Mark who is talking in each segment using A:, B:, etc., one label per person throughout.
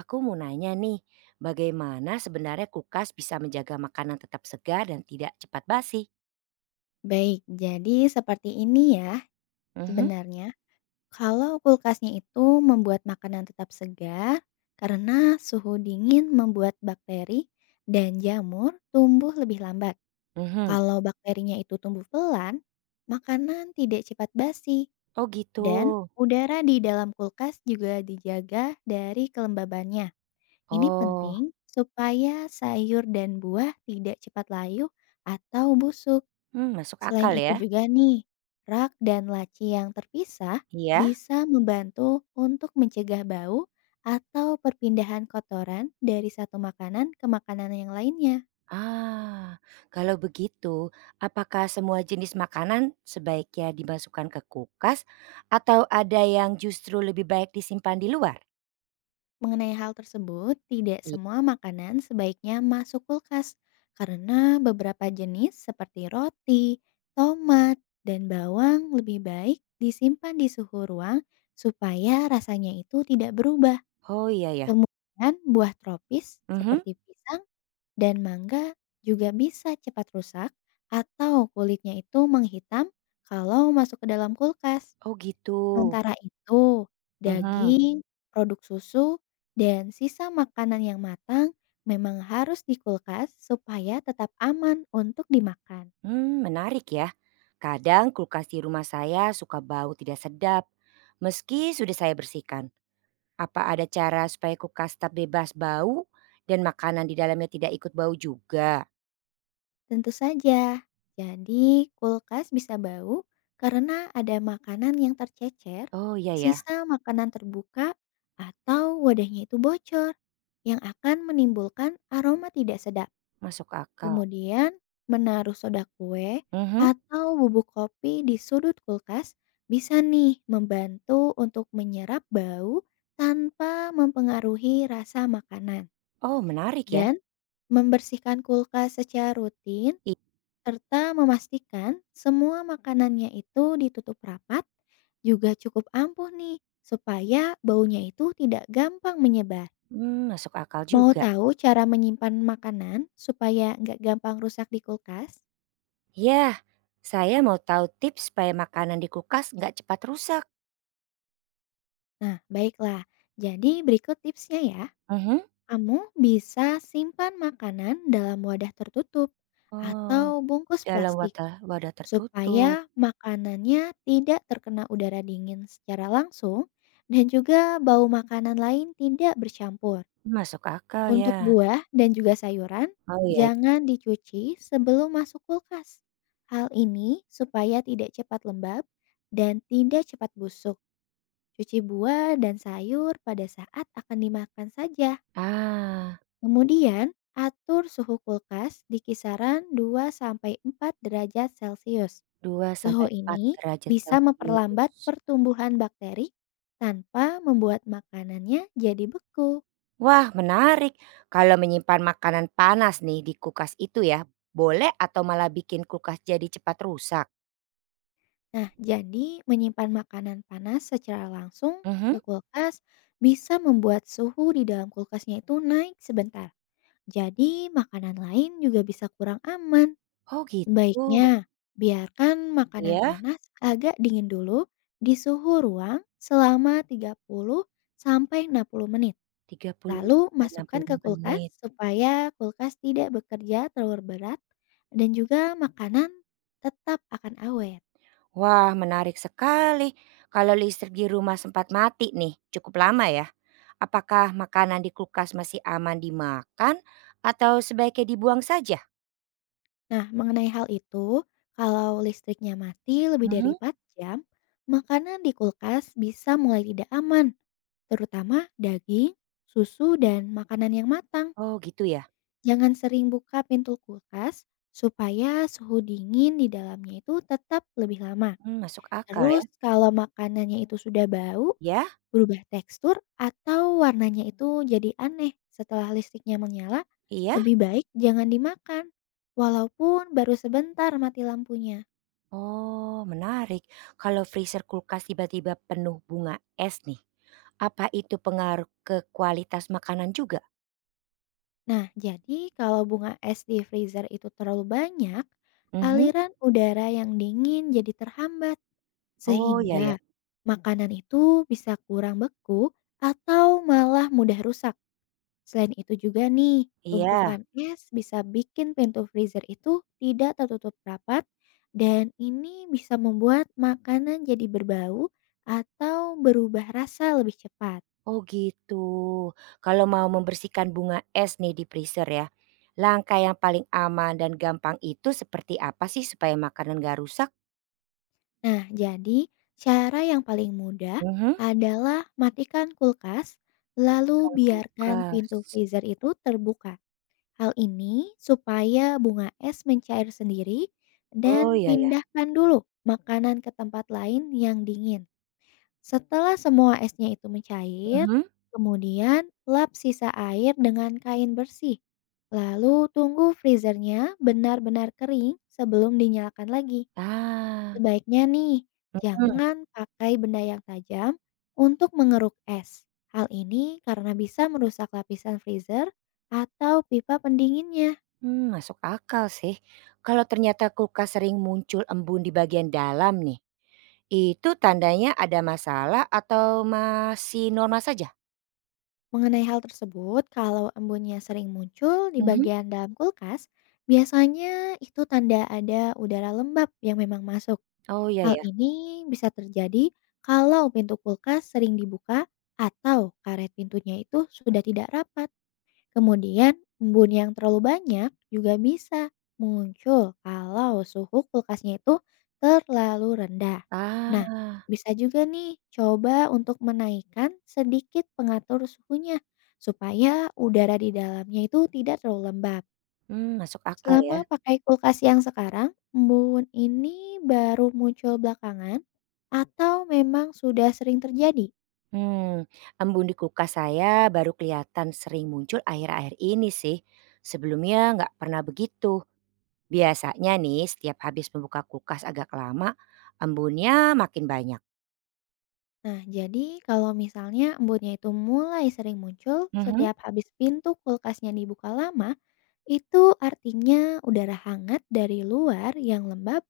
A: Aku mau nanya nih, bagaimana sebenarnya kulkas bisa menjaga makanan tetap segar dan tidak cepat basi?
B: Baik, jadi seperti ini ya
A: Mhm,
B: sebenarnya. Kalau kulkasnya itu membuat makanan tetap segar karena suhu dingin membuat bakteri dan jamur tumbuh lebih lambat.
A: mhm.
B: Kalau bakterinya itu tumbuh pelan, makanan tidak cepat basi
A: Oh gitu.
B: dan udara di dalam kulkas juga dijaga dari kelembabannya. Ini
A: Oh,
B: penting supaya sayur dan buah tidak cepat layu atau busuk.
A: hmm, masuk
B: Selain
A: akal
B: itu
A: ya.
B: juga nih, rak dan laci yang terpisah
A: Iya.
B: bisa membantu untuk mencegah bau atau perpindahan kotoran dari satu makanan ke makanan yang lainnya.
A: Ah, kalau begitu, apakah semua jenis makanan sebaiknya dimasukkan ke kulkas atau ada yang justru lebih baik disimpan di luar?
B: Mengenai hal tersebut, tidak
A: Iya.
B: semua makanan sebaiknya masuk kulkas karena beberapa jenis seperti roti, tomat, dan bawang lebih baik disimpan di suhu ruang supaya rasanya itu tidak berubah.
A: Oh iya ya.
B: Kemudian buah tropis
A: Mhm.
B: seperti pisang dan mangga juga bisa cepat rusak atau kulitnya itu menghitam kalau masuk ke dalam kulkas.
A: Oh gitu.
B: Sementara itu,
A: Mhm.
B: daging, produk susu, dan sisa makanan yang matang memang harus di kulkas supaya tetap aman untuk dimakan.
A: Hmm, menarik ya. Kadang kulkas di rumah saya suka bau tidak sedap. Meski sudah saya bersihkan. Apa ada cara supaya kulkas tetap bebas bau dan makanan di dalamnya tidak ikut bau juga?
B: Tentu saja. Jadi, kulkas bisa bau karena ada makanan yang tercecer,
A: Oh iya ya,
B: sisa makanan terbuka, atau wadahnya itu bocor, yang akan menimbulkan aroma tidak sedap.
A: masuk akal.
B: Kemudian, menaruh soda kue
A: Mhm.
B: atau bubuk kopi di sudut kulkas bisa nih membantu untuk menyerap bau tanpa mempengaruhi rasa makanan.
A: Oh menarik ya.
B: Dan membersihkan kulkas secara rutin
A: I-
B: serta memastikan semua makanannya itu ditutup rapat, juga cukup ampuh nih, supaya baunya itu tidak gampang menyebar.
A: Hmm, masuk akal
B: Mau
A: juga.
B: tahu cara menyimpan makanan supaya nggak gampang rusak di kulkas?
A: Ya, saya mau tahu tips supaya makanan di kulkas nggak cepat rusak.
B: Nah, baiklah. Jadi berikut tipsnya ya.
A: Mhm.
B: Kamu bisa simpan makanan dalam wadah tertutup
A: Oh,
B: atau bungkus
A: dalam
B: plastik
A: wadah tertutup.
B: supaya makanannya tidak terkena udara dingin secara langsung dan juga bau makanan lain tidak bercampur.
A: Masuk akal
B: Untuk
A: ya.
B: buah dan juga sayuran,
A: Oh iya.
B: jangan dicuci sebelum masuk kulkas. Hal ini supaya tidak cepat lembab dan tidak cepat busuk. Cuci buah dan sayur pada saat akan dimakan saja.
A: Ah.
B: Kemudian, atur suhu kulkas di kisaran 2 sampai 4 derajat Celcius.
A: dua
B: Suhu
A: sampai empat
B: ini
A: derajat
B: bisa memperlambat
A: celcius.
B: pertumbuhan bakteri tanpa membuat makanannya jadi beku.
A: Wah menarik, kalau menyimpan makanan panas nih di kulkas itu ya, boleh atau malah bikin kulkas jadi cepat rusak?
B: Nah, jadi menyimpan makanan panas secara langsung
A: Mhm.
B: ke kulkas bisa membuat suhu di dalam kulkasnya itu naik sebentar. Jadi, makanan lain juga bisa kurang aman.
A: Oh gitu?
B: Sebaiknya, biarkan makanan
A: Ya.
B: panas agak dingin dulu di suhu ruang selama 30 sampai 60 menit.
A: 30
B: Lalu
A: sampai enam
B: masukkan
A: puluh
B: ke kulkas
A: menit.
B: supaya kulkas tidak bekerja terlalu berat dan juga makanan tetap akan awet.
A: Wah menarik sekali, kalau listrik di rumah sempat mati nih, cukup lama ya, apakah makanan di kulkas masih aman dimakan atau sebaiknya dibuang saja?
B: Nah, mengenai hal itu, kalau listriknya mati lebih dari
A: Mhm.
B: 4 jam, makanan di kulkas bisa mulai tidak aman, terutama daging, susu, dan makanan yang matang.
A: Oh gitu ya?
B: Jangan sering buka pintu kulkas supaya suhu dingin di dalamnya itu tetap lebih lama.
A: Mmm, masuk akal ya.
B: Terus kalau makanannya itu sudah bau,
A: Ya.
B: berubah tekstur atau warnanya itu jadi aneh setelah listriknya menyala,
A: Iya?
B: lebih baik jangan dimakan, walaupun baru sebentar mati lampunya.
A: Oh, menarik. Kalau freezer kulkas tiba-tiba penuh bunga es nih, apa itu pengaruh ke kualitas makanan juga?
B: Nah, jadi kalau bunga es di freezer itu terlalu banyak,
A: Mhm.
B: aliran udara yang dingin jadi terhambat,
A: Oh, ya ya.
B: sehingga makanan itu bisa kurang beku atau malah mudah rusak. Selain itu juga nih,
A: Iya.
B: tumpukan es bisa bikin pintu freezer itu tidak tertutup rapat dan ini bisa membuat makanan jadi berbau atau berubah rasa lebih cepat.
A: Oh, gitu. Kalau mau membersihkan bunga es nih di freezer ya, langkah yang paling aman dan gampang itu seperti apa sih supaya makanan gak rusak?
B: Nah, jadi cara yang paling mudah
A: Mhm.
B: adalah matikan kulkas lalu
A: Kan
B: biarkan pintu
A: kulkas.
B: freezer itu terbuka. Hal ini supaya bunga es mencair sendiri dan
A: Oh, ya ya.
B: pindahkan dulu makanan ke tempat lain yang dingin. Setelah semua esnya itu mencair,
A: Mhm.
B: kemudian lap sisa air dengan kain bersih. Lalu tunggu freezernya benar-benar kering sebelum dinyalakan lagi.
A: Ah.
B: Sebaiknya nih,
A: Mhm.
B: jangan pakai benda yang tajam untuk mengeruk es. Hal ini karena bisa merusak lapisan freezer atau pipa pendinginnya.
A: Mmm, masuk akal sih. Kalau ternyata kulkas sering muncul embun di bagian dalam nih, itu tandanya ada masalah atau masih normal saja?
B: Mengenai hal tersebut, kalau embunnya sering muncul di
A: Mhm.
B: bagian dalam kulkas, biasanya itu tanda ada udara lembab yang memang masuk.
A: Oh iya
B: Hal
A: ya.
B: ini bisa terjadi kalau pintu kulkas sering dibuka atau karet pintunya itu sudah tidak rapat. Kemudian, embun yang terlalu banyak juga bisa muncul kalau suhu kulkasnya itu terlalu rendah. Nah,
A: Ah,
B: bisa juga nih coba untuk menaikkan sedikit pengatur suhunya supaya udara di dalamnya itu tidak terlalu lembab.
A: mmm, masuk akal ya.
B: Selama pakai kulkas yang sekarang, embun ini baru muncul belakangan atau memang sudah sering terjadi?
A: Mmm, embun di kulkas saya baru kelihatan sering muncul akhir-akhir ini sih. Sebelumnya nggak pernah begitu. Biasanya nih setiap habis membuka kulkas agak lama, embunnya makin banyak.
B: Nah, jadi kalau misalnya embunnya itu mulai sering muncul
A: Mhm.
B: setiap habis pintu kulkasnya dibuka lama, itu artinya udara hangat dari luar yang lembab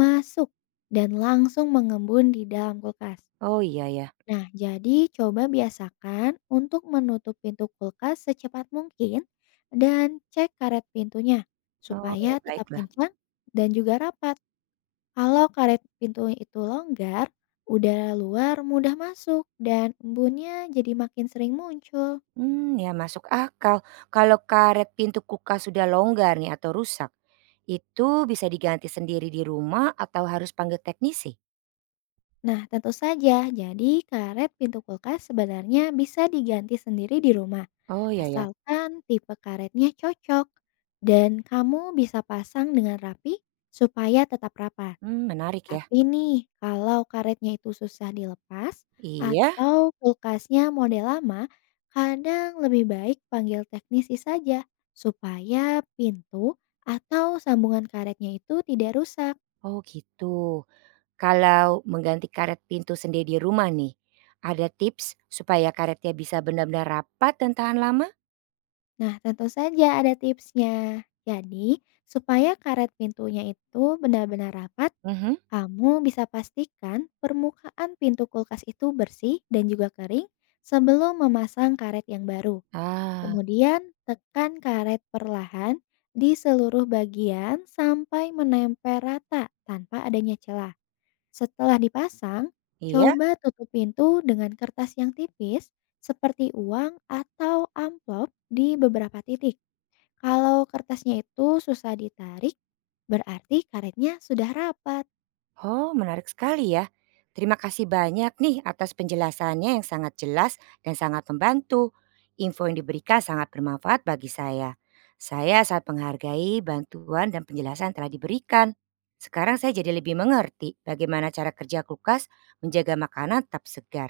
B: masuk dan langsung mengembun di dalam kulkas.
A: Oh iya ya.
B: Nah, jadi coba biasakan untuk menutup pintu kulkas secepat mungkin dan cek karet pintunya
A: Oh
B: supaya
A: ya
B: tetap
A: baiklah.
B: kencang dan juga rapat. Kalau karet pintu itu longgar, udara luar mudah masuk dan embunnya jadi makin sering muncul.
A: Hmm, ya masuk akal. Kalau karet pintu kulkas sudah longgar nih atau rusak, itu bisa diganti sendiri di rumah atau harus panggil teknisi?
B: Nah, tentu saja, jadi karet pintu kulkas sebenarnya bisa diganti sendiri di rumah,
A: Oh ya ya,
B: asalkan tipe karetnya cocok dan kamu bisa pasang dengan rapi supaya tetap rapat.
A: hmm, menarik ya.
B: Tapi nih, kalau karetnya itu susah dilepas
A: Iya?
B: atau kulkasnya model lama, kadang lebih baik panggil teknisi saja supaya pintu atau sambungan karetnya itu tidak rusak.
A: Oh gitu. Kalau mengganti karet pintu sendiri di rumah nih, ada tips supaya karetnya bisa benar-benar rapat dan tahan lama?
B: Nah, tentu saja ada tipsnya. Jadi, supaya karet pintunya itu benar-benar rapat,
A: Mhm.
B: kamu bisa pastikan permukaan pintu kulkas itu bersih dan juga kering sebelum memasang karet yang baru.
A: Ah,
B: Kemudian tekan karet perlahan di seluruh bagian sampai menempel rata tanpa adanya celah. Setelah dipasang,
A: iya?
B: coba tutup pintu dengan kertas yang tipis seperti uang atau amplop di beberapa titik. Kalau kertasnya itu susah ditarik, berarti karetnya sudah rapat.
A: Oh, menarik sekali ya. Terima kasih banyak nih atas penjelasannya yang sangat jelas dan sangat membantu. Info yang diberikan sangat bermanfaat bagi saya. Saya sangat menghargai bantuan dan penjelasan yang telah diberikan. Sekarang saya jadi lebih mengerti bagaimana cara kerja kulkas menjaga makanan tetap segar.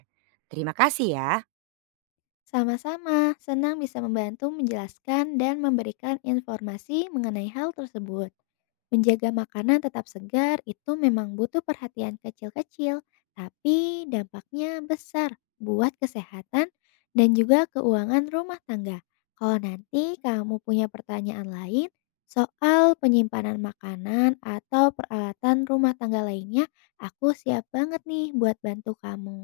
A: Terima kasih ya.
B: Sama-sama, senang bisa membantu menjelaskan dan memberikan informasi mengenai hal tersebut. Menjaga makanan tetap segar itu memang butuh perhatian kecil-kecil, tapi dampaknya besar buat kesehatan dan juga keuangan rumah tangga. Kalau nanti kamu punya pertanyaan lain soal penyimpanan makanan atau peralatan rumah tangga lainnya, aku siap banget nih buat bantu kamu.